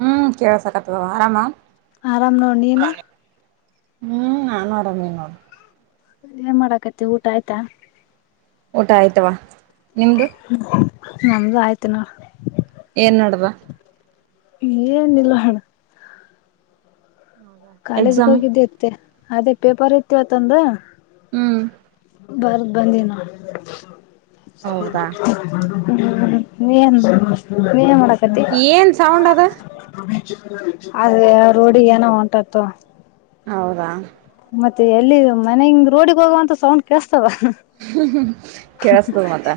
ಹ್ಮ್ ಕೇಳಸಕತ್ತದವ ಆರಾಮ ಆರಾಮ್ ನೋಡ ನೀನ ಹ್ಮ್ ನಾನೋ ಅರಾಮಿನ ನೋಡ ಏನ್ ಮಾಡಾಕತಿ ಊಟ ಆಯ್ತಾ ಊಟ ಆಯ್ತವಾ ನಿಮ್ದು ನಮ್ದು ಆಯ್ತ ನೋಡ ಏನ್ ನಡ್ದದ ಏನಿಲ್ಲ ನೋಡ ಕಾಲೇಜಗೆ ಎಕ್ಸಾಮ್ ಹೋಗಿದ್ದೆ ಇತ್ತ ಅದೇ ಪೇಪರ್ ಇತ ಇವತ್ತೋಂದ ಹ್ಮ್ ಬರ್ದ ಬಂದಿನ ನೋಡ ಹೌದಾ ಹ್ಮ ನೀನ್ ನೀನ್ ಮಾಡ ಏನ್ ಸೌಂಡ್ ಅದು ಅದ ರೋಡಿಗೆ ಏನೋ ಹೊಂಟತ್ತೊ ಹೌದಾ ಮತ್ತೆ ಎಲ್ಲಿ ಮನೆ ಹಿಂಗ ರೋಡಿಗೆ ಹೋಗುವಂತ ಸೌಂಡ್ ಕೇಳ ಕೇಳಸ್ತದ ಮತ್ತ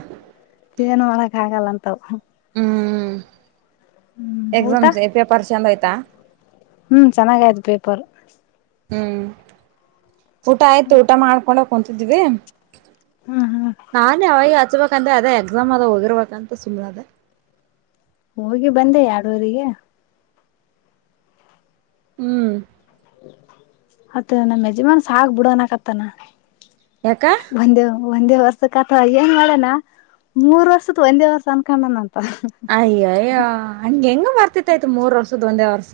ಏನ್ ಮಾಡಕ್ ಆಗಲ್ಲಂತವ ಹ್ಮ್ ಹ್ಮ್ ಊಟ ಎಕ್ಸಾಮ್ಸ್ ಪೇಪರ್ ಚೆಂದ ಹೋಯ್ತಾ ಹ್ಮ್ ಚೆನ್ನಾಗ ಆಯ್ತ ಪೇಪರ್ ಹ್ಮ್ ಊಟ ಆಯ್ತು ಊಟ ಮಾಡ್ಕೊಂಡ ಕುಂತಿದ್ದಿವಿ ಹ್ಮ್ ಹ್ಮ್ ನಾನೇ ಅವಾಗ ಹಚ್ಬೇಕಂದೆ ಅದೇ ಎಕ್ಸಾಮ್ ಅದ ಹೋಗಿರ್ಬೇಕಂತ ಸುಮ್ಮ್ನೆ ಅದ ಹೋಗಿ ಬಂದೆ ಎರಡುವರಿಗೆ ಹ್ಮ್ ಅತ್ತ ನಮ್ಮ ಯಜಮಾನ ಸಾಕ್ ಬುಡ ಅನ್ನಕತ್ತಾನ ಯಾಕಾ ಒಂದೇ ವರ್ಷದ ಕಥಾ ಅತ ಏನ್ ಮಾಡನಾ ಮೂರ್ ವರ್ಷದ ಒಂದೇ ವರ್ಷ ಅನ್ಕೊಂಡನಂತ ಅಯ್ಯಯ್ಯ ಹಂಗಗೆ ಹೆಂಗ ಬರ್ತಿತ್ಯತ ಮೂರ್ ವರ್ಷದ ಒಂದೇ ವರ್ಷ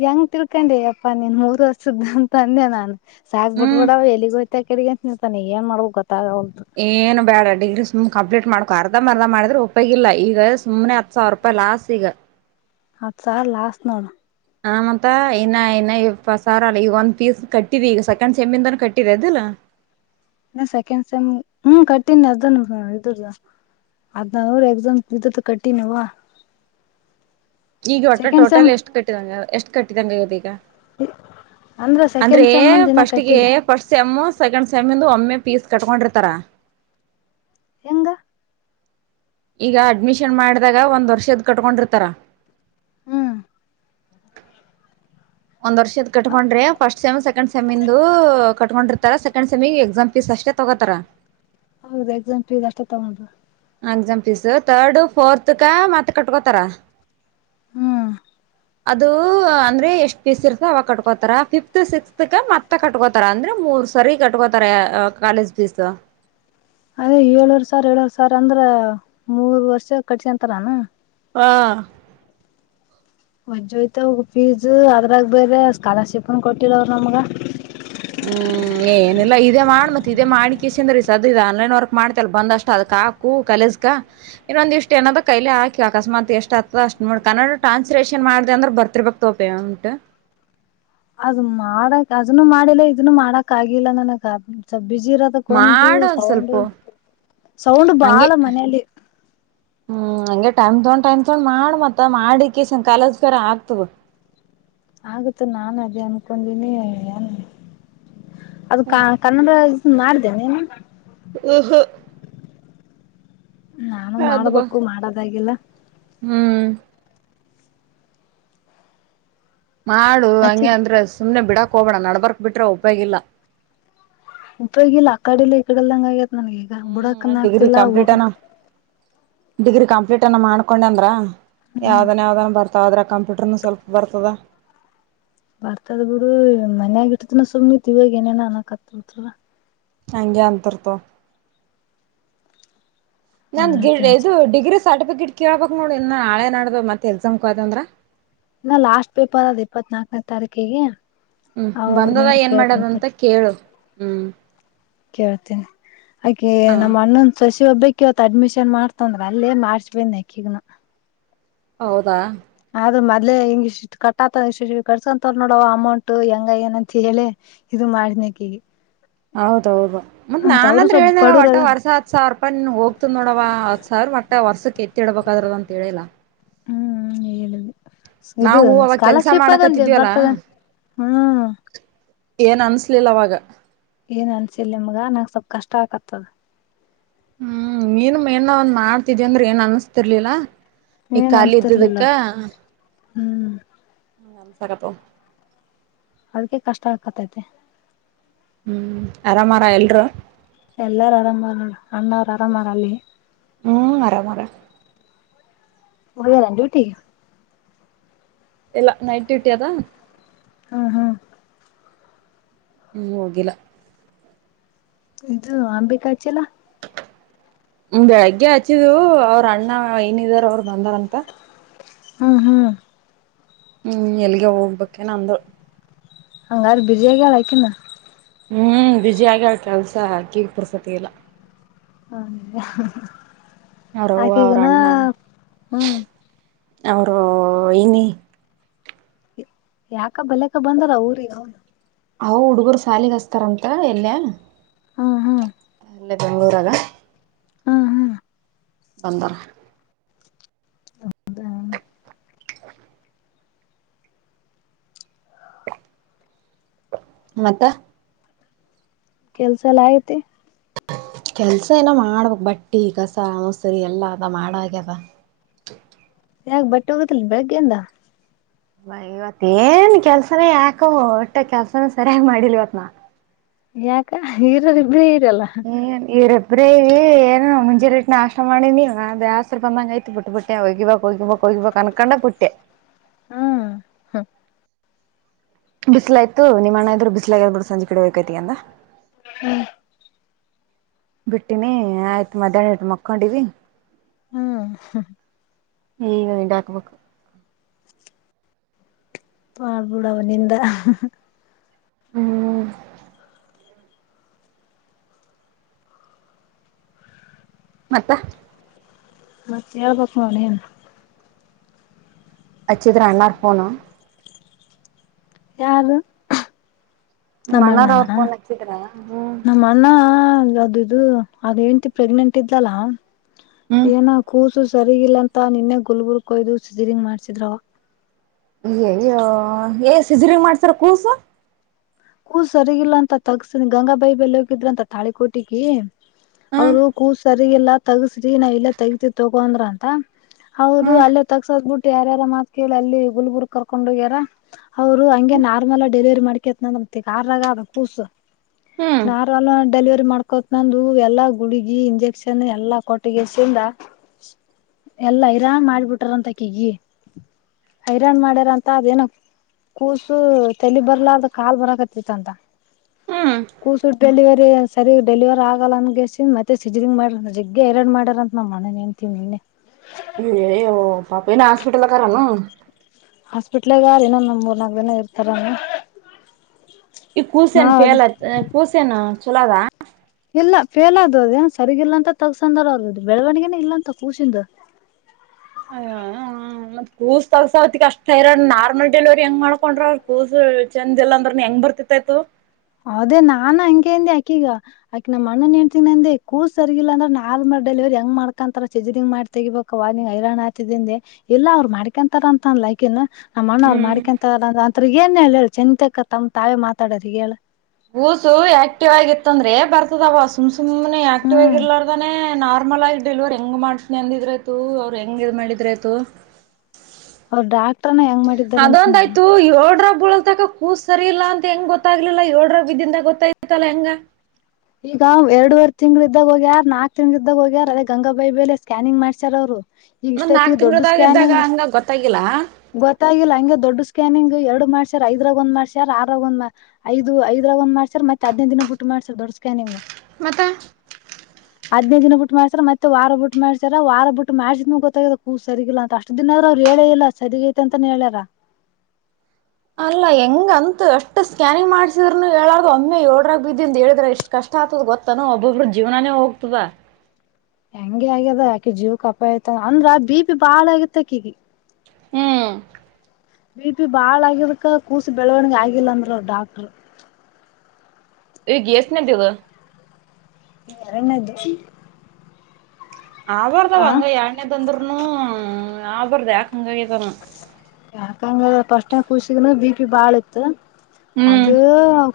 ಹೆಂಗ್ ತಿಳ್ಕೊಂಡಿ ಅಪ್ಪಾ ನೀನ್ ಮೂರ್ ವರ್ಷದ್ದ ಅಂತ ಅಂದೆ ನಾನ್ ಸಾಕ ಹ್ಮ್ ಬಿಟ್ಬಿಡವ ಎಲ್ಲಿಗೋಯ್ತ ಕೆಗ ಅಂತ ನಿಂತಾನ ಈಗ ಏನ್ ಮಾಡ್ಬೇಕು ಗೊತ್ತ ಏನು ಬೇಡ ಡಿಗ್ರಸ್ ಕಂಪ್ಲೀಟ್ ಮಾಡ್ಕೊ ಅರ್ಧ ಮರ್ಧ ಮಾಡಿದ್ರೆ ಉಪಗಿಲ್ಲಾ ಈಗ ಸುಮನೆ ಹತ್ ಸಾವರ ರೂಪಾಯಿ ಲಾಸ್ ಈಗ ಹತ್ ಸಾವಿರ ಲಾಸ್ ನೋಡ ಆ ಮತ್ತ ಇನ್ನ ಇನ್ನ ಇಪ್ಪತ್ತು ಸಾವಿರ ಈಗ ಒಂದ್ ಪೀಸ್ ಕಟ್ಟಿದ ಈಗ ಸೆಕೆಂಡ್ ಸೆಮ್ ಕಟ್ಟಿದೆ ಅದಿಲ್ಲ ಸೆಕೆಂಡ್ ಸೆಮ್ ಹ್ಮ್ ಕಟ್ಟಿನೆದ್ದುನುವೆ ಅದ್ ನ ನ್ರ ಎಕ್ಸಾಮ್ ಬಿದ್ದತ್ತು ಕಟ್ಟಿನವ ಈಗ ಒಟ್ಟು ಟೋಟಲ್ ಎಷ್ಟು ಕಟ್ಟಿದಂಗ ಎಷ್ಟು ಕಟ್ಟಿದಂಗಗೆ ಇಗದ ಈಗ ಅಂದ್ರ ಅಂದ್ರೆ ಸೆಕೆಂಡ್ ಸೆಮ್ ಒಂದ್ ಇನ್ನ ಪಫಸ್ಟ್ಿಗೆ ಕಟ್ಟಿಲ್ಲ ಪಫಸ್ಟ್ ಸೆಮ್ ಸೆಕಂಡ್ ಸೆಮ್ ಒಮ್ಮೆ ಪೀಸ್ ಕಟ್ಕೊಂಡಿರ್ತಾರ ಹೆಂಗ ಈಗ ಅಡ್ಮಿಷನ್ ಮಾಡಿದಾಗ ಒಂದ್ ವರ್ಷದ ಕಟ್ಕೊಂಡಿರ್ತಾರ ಹ್ಮ್ ಒಂದ್ ವರ್ಷದ ಕಟ್ಕೊಂಡ್ರಿ ಫಸ್ಟ್ ಸೆಮ್ ಸೆಕೆಂಡ್ ಸೆಮ ಇಂದು ಕಟ್ಕೊಂಡ್ರಿ ರ ಸೆಕೆಂಡ್ ಸೆಮಿ ಎಕ್ಸಾಮ್ ಫೀಸ್ ಅಷ್ಟೇ ತಗೋತರ ಹೌದು ಎಕ್ಸಾಮ್ ಫೀಸ್ ಅಷ್ಟ ತಗೊಂಡುದು ಎಕ್ಸಾಮ್ ಫೀಸ್ ತರಡು ಫೋರ್ಥ್ಗಾ ಅವರೇ ಕಟ್ಕತ್ತಾರ್ ಹ್ಮ್ ಅದು ಅಂದ್ರೆ ಎಷ್ಟ್ ಫೀಸ್ ಇರ್ತ ಅವಾಗ ಕಟ್ಕೋತಾರ ಫಿಫತ್ ಸಿಕ್ತ್ಗೆ ಮತ್ತ ಕಟ್ಕೋತಾರ ಅಂದ್ರೆ ಮೂರ್ ಸರಿ ಕಟ್ಕೋತಾರೆ ಕಾಲೇಜ್ ಫೀಸ್ ಅದೇ ಏಳೂರ್ ಸಾವಿರ ಏಳರ್ ಸಾವಿರ ಅಂದ್ರ ಮೂರ್ ವರ್ಷ ಕಟ್ಸ ಅಂತ ನಾನು ಹಾ ಒಜ್ೋಯ್ತ ಹ ಫೀಸ್ ಅದ್ರಾಗ ಬೇರೆ ಸ್ಕಾಲರ್ಶಿಪ್ನ್ ಕೊಟ್ಟಿಲ್ಲ ಅವರು ನಮಗ ಹ್ಮ್ ಏನಿಲ್ಲ ಇದೇ ಮಾಡ್ ಮತ್ ಇದೇ ಮಾಡಿಿಕ ಇಷ್ಟ ಅಂದ್ರೀ ಸದ ಇ ಆನ್ಲೈನ್ ವರ್ಕ್ ಮಾಡ್ತಲ್ಲ ಬಂದಷ್ಟ ಅದಕ್ ಹಾಕು ಕಲ ಇನ್ನೊಂದ ಇಷ್ಟ ಏನದ್ ಕೈಲಿ ಹಾಿ ಅಕಮಾತ್ ಎಷ್ಟು ಆತದ ಅಷ್ಟ ನೋಡಿ ಕನ್ನಡ ಟ್ರಾನ್ಸ್ಲೇಷನ್ ಮಾಡ್ದ ಅ್ರ ಬರ್ತಿರ್ಬೇಕಕ್ತೋಪ ಉಂಟ್ ಅದು ಮಾಡಕ್ ಅದನು ಮಾಡಿಲ್ಲ ಇದನ್ನು ಮಾಡಕ್ ಆಗಿಲ್ಲ ನನಗ್ ಬಿಜಿ ಇರತಕ್ಕಂತು ಮಾಡ ಒಂದ್ ಸೌಂಡ್ ಸ್ವಲ್ಪ ಸೌಂಡ್ ಹಂಗೆ ಬಾಳ ಮನೇಲಿ ಹ್ಮ್ ಹಂಗೆ ಟೈಮ್ ತಗೊಂಡ್ ಟೈಮ್ ತಗೊಂಡ್ ಮಾಡ್ ಮತ್ತ ಮಾಡಿಕ ಕಾಲಜ್ಕರ ಆಗ್ತವ ಆಗುತ್ತ ನಾ ಅದೇ ಅನ್ಕೊಂಡೀನಿ ನ್ ಅದು ಕನ್ನಡ ಮಾಡ್ದೇನೆನು ಊಹ ನಾನು ಮಾಡ್ಬೇಕು ಮಾಡದಾಗಿಲ್ಲ ಹ್ಮ್ ನಾು ಹಚ್ಚಿ ಹಂಗೆ ಅಂದ್ರೆ ಸುಮ್ನೆ ಬಿಡಾಕ್ ಹೋಗಬೇಡ ನಡ್ಬರ್ಕ್ ಬಿಟ್ರೆ ಒಪ್ಪ್ಯಗಿಲ್ಲ ಉಪಗಿಲ್ಲ ಆ ಕಡ ಇಲ್ಲ ಈ ಕಡೆಲ್ಲ ಹಂಗ ಆಗ್ಯತ್ ನನ್ಗ ಈಗ ಹ್ಮ್ ಬುಡಕನ್ ಡಿಗ್ರಿ ಆಗ್ತಿಲ್ಲ ಕಂಪ್ಲೀಟ್ ಅನ ಹೋಗಕ್ ಡಿಗ್ರಿ ಕಂಪ್ಲೀಟ್ ಅನ್ನ ಮಾಡ್ಕೊಂಡ ಅಂದ್ರ ಯಾವ್ದನ್ ಯಾವ್ದನ್ ಬರ್ತ ಮತ್ತುಾದ್ರೆ ಕಂಪ್ಯೂಟರ್ನು ಸ್ವಲ್ಪ ಬರ್ತದೆ ಬರ್ತದ ಬಿಡು ಮನ್ಯ ಆಗಟ್ಟತ್ನ ಸುಮ್ನೆ ಇವಾಗ ಏನೇನ ಅನಕ್ತ್ ಬಿತ ಹಂಗೆ ಅಂತರ್ತೋ ನನ್ ಒಳ್ಳೆ ಗ ಇದು ಟೆನ್ಷನ್ ಡಿಗ್ರಿ ಸ್ಟಿ ಗಿಟ್ ಕೇಳ್ಬೇಕಕ್ ನೋಡಿ ಇನ್ನು ನಾಳೆ ನಾಡ್ದ ಮತ್ತೆ ಎಕ್ಸಾಮ್ಯತಂದ್ರ ಇಲ್ಲ ಲಾಸ್ಟ್ ಪೇಪರ್ ಅದು್ ಇಪ್ಪತ್ ನಾಕನೇ ತಾರೀಕಿಗೆ ಹ್ಮ್ ಬಂದದ ಅವಾಗನ ಏನ್ ಕೇಳ್ತಂತ ಮಾಡದಂತ ಕೇಳು ಹ್ಮ್ ಕೇಳ್ತೇನಿ ಹಾಗೆ ಹಾ ನಮ್ಮ ಅಣ್ಣೊಂದ ಸಸ ಒಬ್ಬಕ್ ಇತ್ತು ಅಡ್ಮಿಷನ್ ಮಾಡ್ತಂದ್ರ ಅಲ್ಲೇ ಮಾಡ್ಚ್ ಬನ್ ಯಕಗನ ಹೌದಾ ಆದದ್ರ ಮೊದ್ಲೆ ಹಿಂಗ ಇಷ್ಟ ಕಟ್ಟಾ ಇಷ್ಟ ಕಟ್ಸಕಂತ ನೋಡ ಅಮೌಂಟ್ ಹೆಂಗ ಏನಂತ ಹೇಳಿ ಇ ಮಾರ ನಕಿ ಹೌದೌದು ಮತ್ತತ್ ನಾನ್ಂದ್ರ ಹೇಳನ ಬಡುರ್ ಒಟ್ಟ ಅದಾರ ವರ್ಷ ಹತ್ ಸಾವರ ರೂಪಾಯಿ ಹ್ತ್ ನೋಡವ ಹತ್ ಸಾವಿರ ಒಟ್ಟ ವರ್ಕ್ಕೆತ್ತ ಡಬೇಕಾದ್ರದ ಅಂತ ಹೇಳಿಲ್ಲ ಹ್ಮ್ ಎಳುದು ಇದು ನಾವು ಅವಾಗ ಕೆಲ್ಸ ಸ್ಕಾಲರ್ಶಿಪ್ ಆಗಂೆ ಮಾಡಕತ್ತಿದ್ವಲ್ಲಾ ಬರ್ತದೆ ಹ್ಮ್ ಏನ್ ಅನ್ಸ್ಲಿಲ್ಲ ಅವವಾಗ ಏನ್ ಅನ್ಸಿಲ್ಲ ನಿಮ್ಗ ನಂಂಗ ಸ್ವಲ್ಪ್ ಕಷ್ಟ ಆಕತ್ತದ ಹ್ಮ್ ನೀನು ಮೇನ್ ಒಂದ್ ಮಾಡ್ತಿದಿ ಅಂದ್ರೆ ಏನ್ ಅನ್ಸ್ತಿರ್ಲಿಲ್ಲ ಈ ಏನ್ ಕಲಿಿ ಅನ್ಸ್ತಿರ್ಲಿಲ್ಲ ಇದ್ದದಕ್ಕ ಹ್ಮ್ ಹ ಗಸಾಗಪ್ಪ ಅದಕ್ಕೆ ಕಷ್ಟ ಆಕತ್ತೈತೆ ಹ್ಮ್ ಆರಾಮಾರ ಎಲ್ರು ಎಲ್ಲಾರ ಆರಾಮ್ ಮಾಡಾರ ನೋರು ಅಣ್ಣವ್ರು ಆರಾಮ್ಾರಲ್ಲಿ ಹ್ಮ್ ಮರ ಮರ ಹದರ ಡ್ಯೂಟಿ ಎಲ್ಲ ನೈಟ್ ಡ್ಯೂಟಿ ಅದಾ ಹ್ಮ ಹಾ ಹ್ಮ್ ಹೋಗಿಲ್ಲ ಇದು ಅಂಬಿಕಚಲಾ ಬೆಳಿಗ್ಗೆ ಹಚ್ಚಿದವು ಅವ್ರ ಅಣ್ಣ ಏನಿದಾರ ಅವರು ಬಂದಾರಂತ ಹ್ಮ್ ಹ್ಮ್ ಹ್ಮ್ ಎಲ್ಗೆ ಹೋಗ್ಬೇಕೇ ನಂದು ಹಂಗಾರ ಬಿಜಿ ಆಗಲ್ಲ ಆಯ್ಕಿನ ಹ್ಮ್ ಬಿಜಿಿಯಾಗ ಕೆಲ್ಸಕೀಗ ಪುರ್ಸತಿ ಇಲ್ಲ ಹ ಅವ್ರವ್ವ ಆಕ ಅವ್ರ ಈಗನಾ ಅಣ್ಣ ಹ್ಮ್ ಅವರು ಏನಿ ಯಾಕ ಬಲೆಕ ಬಂದಾರ ಅವಊರಿಗೆ ಅವನು ಅವ ಹುಡುಗರು ಸಾಲಿಗ ಹಸ್ತಾರಂತ ಎಲ್ಲಯ ಹಾ ಹಾ ಅೆ ಬೆಂ್ಗಳೂರಲ್ಲ ಬಂದರ ಮತ್ತ ಕೆಲ್ಸ ಎಲ್ಲ ಆಗತಿ ಕೆಲ್ಸ ಏನ ಮಾಡ್ಬೇಕಕ್ ಬಟ್ಟಿ ಕಸ ಮೊಸರಿ ಎಲ್ಲಾ ಅದ ಮಾಡಾಗ್ಯದ ಹ ಯಾಕ ಬಟ್ಟೆ ಹೋಗತ್ತಲ್ ಬೆಳಗ್ಗೆಂದ ಬ ಇವತ್ ಏನ್ ಕೆಲ್ಸನೇ ಯಾಕ ಒಟ್ಟ ಕೆಲ್ಸನ ಸರಿಯಾಗಿ ಮಾಡಿಲ್ ಇವತ್ ನಾ ಯಾಕ ಹರ ಇಬ್್ರ ಹ್ಮ ಇರು ಬ್ರ ಇ ಏನು ಮುಂಜೆ ಇಟ್ಟ ಆಶ್ರ ಮಾಡಿ ನೀವ ದೇಸ್ರು ಬಂದಂಗ ಐತ್ು ಬಿಟ್ಬ ಬಿಟ್ಟೆ ಹೋಗಿಬೇಕಕ್ ಹೋಗಿಬಕ್ ಹ ಕಣಕೊಂಡ ಪುಟ್ಟ್ಯ ಹ್ಮ ಹ ಬಿಸ್ಲಾಯ್ತು ನಿಮ್ಮ ಅಣ್ಣ ಇದ್ ಬ್ಲ ಆಬಟ್ಟು ಸಂಜೆ ಕಡೆ ಹೋಗೇಕಾಯ್ತಿ ಈಗ ಹ್ಮ್ ಬಿಟ್ಟಿನಿ ಆಯ್ತು ಮಧ್ಯಾಹ್ನ ಇಟ್ಟು ಮಕ್ಕೊಂಡಿದಿವಿ ಹ್ಮ್ ಹಏ ವಂಡಾಕ್ಬೇಕಕು ಮಾಡಬಿಡ ಅವನಂದ ಹ್ಮ್ ಮತ್ತ ಮತ್ತೆ ಹೇಳ್ಬೇಕವ ನೀನು ಹಚ್ಚಿದ್ರಾ ಅಣ್ಣ ಫೋನ್ ಯಾರು ನಿಮ್ಮ ನಮ್ಮ ಅಣ್ಣಾರ ಅಣ್ಣನ ಅವ್ರ ಫೋನ್ ಹಚ್ಚಿದ್ರ ಹ್ಮ್ ನಮ್ಮ ಅಣ್ಣ ಇದು ಅದು ಹೆಂಡ್ತಿ ಪ್ರೆಗ್ನೆಂಟ್ ಇದ್ದಲ್ಲ ಹ್ಮ್ ಏನ ಕೂಸು ಸರಿಗಿಲ್ಲ ಅಂತ ನಿನ್ನೆ ಗುಲ್ಬುರ್ಕೊಯ್ದು ಸಿಜರಿಂಗ್ ಮಾಡ್ಸಿದ್ರವ ಏ ಸಜರಿಂಗ್ ಮಾಡ್ಸಾರ ಕೂಸು ಕೂಸು ಸರಿಗಿಲ್ಲ ಅಂತ ತಗ್ಸ್ ಗಂಗಾಬಾಯಿ ಬೆಲೆ ಹೋಗಿದ್ರ ಅಂತ ತಾಳಿ ಕೋಟಿಗೆ ಹ್ಮ್ ಅವರು ಕೂಸ್ ಸರಿಗಿಲ್ಲ ತಗಸ್ರಿ ನಾವ ಇಲ್ಲ ತಗತಿವಿ ತಗೋಂದ್ರ ಅಂತ ಹೌದು ಹ್ಮ್ ಅಲ್ಲೇ ತಕ್ಸದ್ ಬಿಟ್ಟು ಯಾರ್ಯಾರ ಮಾತ್ ಕೇಳಿ ಅಲ್ಲಿ ಗುಲ್ಬುರ್ ಕರ್ಕೊಂಡ್ ಹೋಗ್ಯಾರ ಅವರು ಹಂಗೆ ನಾರ್ಮಲ್ ಡೆಲಿವರಿ ಮಾಡ್ಕತ್ನಂದತ್ತ ಕಾರ್ನ್ಯಾಗ ಅದ ಕೂಸು ಹ್ಮ್ ನಾರ ಅಲ್ಲ ಡೆಲಿವರಿ ಮಾಡ್ಕೋತ್ ನಂದು ಎಲ್ಲಾ ಗುಳಗಿ ಇಂಜೆಕ್ಷನ್ ಎಲ್ಲಾ ಕೊಟ್ಟಿಗೆಸಿಂದ ಎಲ್ಲ ಇರಾನ್ ಮಾಡ್ಬಿಟಾರಂತ ಆಕೆಗೆ ಹೈರಾನ್ ಮಾಡ್ಯಾರ ಅಂತ ಅದೇನ ಕೂಸು ತಲಿ ಬರ್ಲಾರದ ಕಾಲ್ ಬರಕ ತ ಹ್ಮ್ ಕೂಸುಟ್ಟಲ್ಲಿ ಸರಿ ಡೆಲಿವರ್ ಆಗಲ್ಲ ಅನ್ಗೆಸ ಮತ್ತೆ ಸಿಜಂಗ ಮಾಡ ಜಿಗ್ಗೆ ಎರಡು ಮಾಡಾರ ಅಂತ ನ ನಮ್ಮಣ್ಣನ್ ಹೆಂಡ್ತಿಯಾಗ ನಿನ್ನೆ [inaudible] ಹೋ ಪಾಪ ಹಾಸ್ಪಿಟಲಗಾರ ನ್ ಹಾಸ್ಪಿಟ್ಲಗ ಇನ್ನೊಂದ್ ಮೂರ್ನಾಕು ದಿನ ಇರ್ತಾರ ಈ ಕೂಸನ್ ಫೇಲ್ ಕೂಸನ್ ಚಲೋದ ಇಲ್ಲ ಫೇಲ್ ಆದದು ಅದ ಏನ್ ಸರಿಗಿಲ್ಲ ಅಂತ ತಗಸಂದಾರ ಆಗದು ಬೆಳವಣಗೆನ ಇಲ್ಲ ಅಂತ ಕೂಸಿಂದು ಹ [inaudible] ಕೂಸ ತರ್ಸಾವತಿಕ್ ಅಷ್ಟ ಇರ ನಾರ್ಮಲ್ ಡೆಲಿವರಿ ಹೆಂಗ್ ಮಾಡ್ಕೊಂಡ್ರ ಕೂಸು ಚಂದ ಇಲ್ಲ ಅಂದ್ರ ಹೆಂಗ್ ಬರ್ತಿತ್ ತು [unintelligible] ಹೌದೇ ನಾನು ಹಂಗೆಂದೆ ಆಕೀಗ ಆಕಿ ನಮ್ಮಣ್ಣನ್ ಹೆಂಡ್ತಿನೇ ನಂದೆ ಕೂಸ ಸರಿಗಿಲ್ಲ ಅಂದ್ರ ನಾಲ್ ಡೆಲಿವರಿ ಹಂಗ್ ಮಾಡ್ಕೊಂತಾರ ಸಿಸರಿನ್ ಮಾಡಿ ತೆಗಬೇಕುವ ಐರಾಣ ಹಾತಿದ ಎಲ್ಲ ಅವ್ರು ಮಾಡ್ಕೊಂತಾರ ಅಂತಂದ ಲೈಕನ್ ನಮ್ಮ ಅಣ್ಣ ಅವ್ರು ಹ್ಮ್ ಮಾಡ್ಕಂತ ಅತ್ ಏನ್ ಹೇಳ ಹೇಳಿ ಚಿಂತೆಕ್ಕ ತಮ್ ತಾವೇ ಮಾತಾಡ್ರ ಹೇಳ ಕೂಸು ಆಕ್ಟಿವ್ ಆಗಿತ್ತ ಅಂದ್ರೆ ಬರ್ತದವ ಸುಮ್ ಸುಮ್ನೆ ಆಕ್ಟಿವ್ ಆಗಿ ಹ್ಮ್ ಇರ್ಲಾರ್ದಾನೇ ನಾರ್ ನಾರ್ಮಲ್ ಆಗಿ ಡೆಲ್ವರಿ ಹೆಂಗ್ ಮಾಡ್ತನಿ ಅಂದಿದ್ರ ಆಯತು ಅವ್ರು ಹೆಂಗ ಇದ್ ಮಾಡಿದ್ರ ಆಯ್ತು ಹ ಡಾಕ್ ಅದೊಂದಾಯ್ತು ಏಳರ ಲ್ತಕ ಕೂಸ್ ಸರಿ ಇಲ್ಲಾ ಅಂತ ಹೆಂಗ ಗೊತ್ತಾಗ್ಲಿಲ್ಲ ಏಳರ ಬಿದಿಂದ ಗೊತ್ತಾಯ್ತ್ತಲ್ಲ ಹೆಂಗ ಈಗ ಎರಡವರೆ ತಿಂಗ್ಳ ಇದ್ದಾಗ ಹೋಗ್ಯಾರ ನಾಕ್ ತಿಂಗ್ಳ್ದಾಗ ಹೋಗ್ಯಾರ ಅದೇ ಗಂಗಾಬಾಯಿ ಬೇಲೆ ಸ್ಕ್ಯಾನಿಂಗ್ ಮಾಡ್ಸ್ಯಾರ ಅವ್ರು ಈಗ ಮತ್ ಇಷ್ಟಐತಿ ನಾಕ್ ದೊಡ್ ತಿಂಗಳದಾಗ ಇದ್ದಾಗ ಸ್ಕ್ಯಾನಿಂಗ್ ಹಂಗ ಗೊತ್ತಾಗಿಲ್ಲ ಗೊತ್ತಾಗಿಲ್ಲ ಹಂಗೆ ದೊಡ್ಡ ಸ್ಕ್ಯಾನಿಂಗ್ ಎರಡು ಮಾಡ್ಸರ್ ಐದ್ರಾಗ ಒಂದ್ ಮಾಡಸಾರ್ ಆರಾಗ ಒಂದ ಐದುಐದಾಗ ಒಂದ್ ಮಾಡಸರ್ ಮತ್ತ ಹದಿನ ದಿನ ಬಿಟ್ಟ ಮಾಡ್ಸರ್ ದೊಡ್ ಕ ನಿಂಗ ಮತ್ತ ಹ ಹದ್ನೈ ದಿನ ಬಿಟ್ಟಟ್ ಮಾಡ್ತಾರ ಮತ್ತ ವಾರ ಬಿಟ್ಟು ಮಾಡ್ತಾರ ಬಿಟ್ಟ ಮಾಡಸಿದ್ಮ್ ಗೊತ್ತದ ಕೂಸ್ ಸರಿಗಿಲ್ಲ ಅಷ್ಟ ದಿನ ಆದ್ರ್ ಹೇಳೇ ಇಲ್ಲ ಸರಿಗೈತೆ ಅಂತಾನ ಹೇಳ್ಯಾರ ಅಲ್ಲಾ ಹೆಂಗಂತು ಅಷ್ಟ್ ಸ್ಕ್ಯಾನಿಂಗ್ ಮಾಡ್ಸಿದ್ನು ಹೇಳಾರ್ದು ಒಮ್ಮೆ ಏಡ್ರಾಗ ಬಿದ್ದಿ ಅಂತ ಹೇಳಿದ್ರ ಎಷ್ಟ್ ಕಷ್ಟ ಗಾತದ ಗೊತ್ತಾನ ಒಬ್ಬೊಬ್ಬ ಜೀವನೇ ಹೋಗ್ತದ ಹೆಂಗೆ ಆಗ್ಯದ ಯಾಕೆ ಜೀವ್ಕ್ ಅಪಾಯತ ಅಂದ್ರ ಬಿಪಿ ಬಾಳ ಆಗತ್ ಅಕೀಗೆ ಹ್ಮ್ ಬಿ ಪಿ ಬಾಳ ಆಗಿದಕ ಕೂಸಿ ಬೆಳವಣಗ ಆಗಿಲ್ಲಂದರ ಅವ ಡಾಕ್ಟ್ರು ಈಗ ಎಷ್ಟನೆದು ಎರಡನೆದು ಆವಾರದ ಅಂಗ ಎರಢ ತಂದರನು ಆಬಾರದ ಯಾಕಂಗ್ ಆಯ್ತು ಯಾಕಂಗ ಪಫಸ್ಟ್ ಖುಷಿಗನು ಬಿ ಪಿ ಬಾಳ ಇತ್ತು ಹ್ಮ್ ಅದು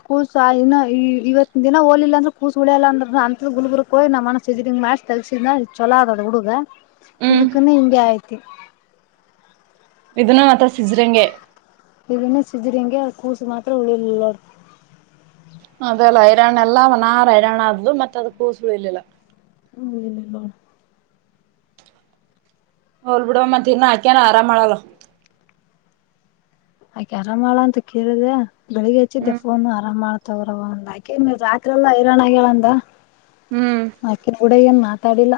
ಕೂಸ ಇನ್ನು ಈ ಇವತ್ತ ದಿನ ಹೋಲಿಲ್ಲ ಅಂದ್ರೆ ಕೂಸುಳ್ಯಲ್ಲ ಅಂದ್ರ ಅಂತ ಗುಗು ಹೋಿ ನಮ್ಮನಸ್ರಿಂಗ ಮ್ಯಾ್ ತಲ್ಸಿದ ಚೊಲೋ ಅದದ ಹುಡುಗ ಹ್ಮ್ ಇದಕ್ಕನ್ನ ಹಿಂಗಗೆ ಐತಿ ವಿಧನ ಅತ ಸಿಜ್ರಗೆ ಸಿದ್ರಿಂಂಗಗೆ ಅವ ಕೂಸು ಮಾತ್ರ ಉಳಿಯಲಲ್ಲಡ್ ಅದೆಲ್ಲ ಹೈರಾಣ ಎಲ್ಲಾ ಒನಾರು ಹೈರಾಣ ಆದ್ಲು ಮತ್ತೆ ಅದ ಕೂಸಳು ಇಲ್ಲಿಲ್ಲ ಹ್ಮ ಇಲ್ಲಲ್ಲೋಣ ಹಳ್ ಬಿಡ ಮ ತಿ ನ ಹಾಕಾನ ಆರಾಮಾಮಳಲ್ಲ ಆಯಕೆ ಆರಾಮ್ ಮಾಡ ಅಂತ ಕೇಳಿದೆ ಬೆಳಿಗ್ಗೆ ಹಚ್ಚಿದ್ದೆ ಹ್ಮ್ ಫೋನು ಆರಾಮ್ ಮಾಡ ತಗ್ರವ ಆಕೆನ್ ಮ ರಾತ್ರಿ ಎಲ್ಲ ಹೈರಾಣ ಹೇಳಂದ ಹ್ಮ್ ಆಕಿನ ಗುಡಗಏನ್ ತಡಲ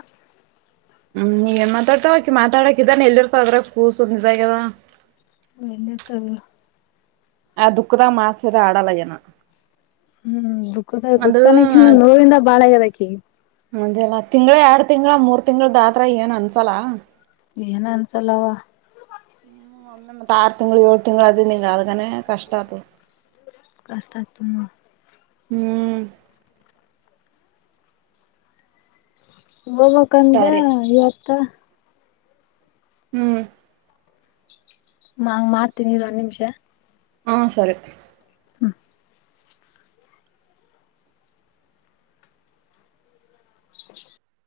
ಹ್ಮ್ ನೀ ಏನ್ ಮಾತಾಡ್ತಾವಕಿ ಮಾತಾಡಕ್ ಇದಾನ ಎಲ್ಲಿ ಇರ್ತದ್ರ ಕೂಸುಮ ಇದಾಗ್ಯದ ಎಲ್ಲ ತದ ಆ ದುಃಖದಾ ಮಾಸದ ಆಡಲ್ಲ ಜನ ಹ್ಮ್ ದುಃಖದ ದುಃಖನ ನೋವಿಂದ ಬಾಳಗದಾಕ ಮದಲ್ಲಾ ತಿಂಗಗಳ ಎರಡ್ ತಿಂಗಗಳ ಮೂರ್ ತಿಂಗಗಳದಾತ್ರ ಏನ್ ಅನ್ಸಲ್ಲ ಏನ ಅನ್ಸಲವಾ ಹ್ಮ್ ಒಂದೆ ಮತ್ತ ಆರು ತಿಂಗಳು ಏಳ ತಿಂಗಗಳು ಅದ ನಿಂಗ ಅದಗಾನೇ ಕಷ್ಟ ಅತ ಕಷ್ಟತ ತುಮ್ಮ ಹ್ಮ್ ಹೋಗ್ಕ್ಂದ ಸರಿ ಇವತ್ತ ಹ್ಮ್ ಹಂಗ್ ಮಾಡ್ತೀನಿ ಇ ಒಂದ್ ನಿಮಿಷ ಹಾ ಸರಿ ಹ್ಮ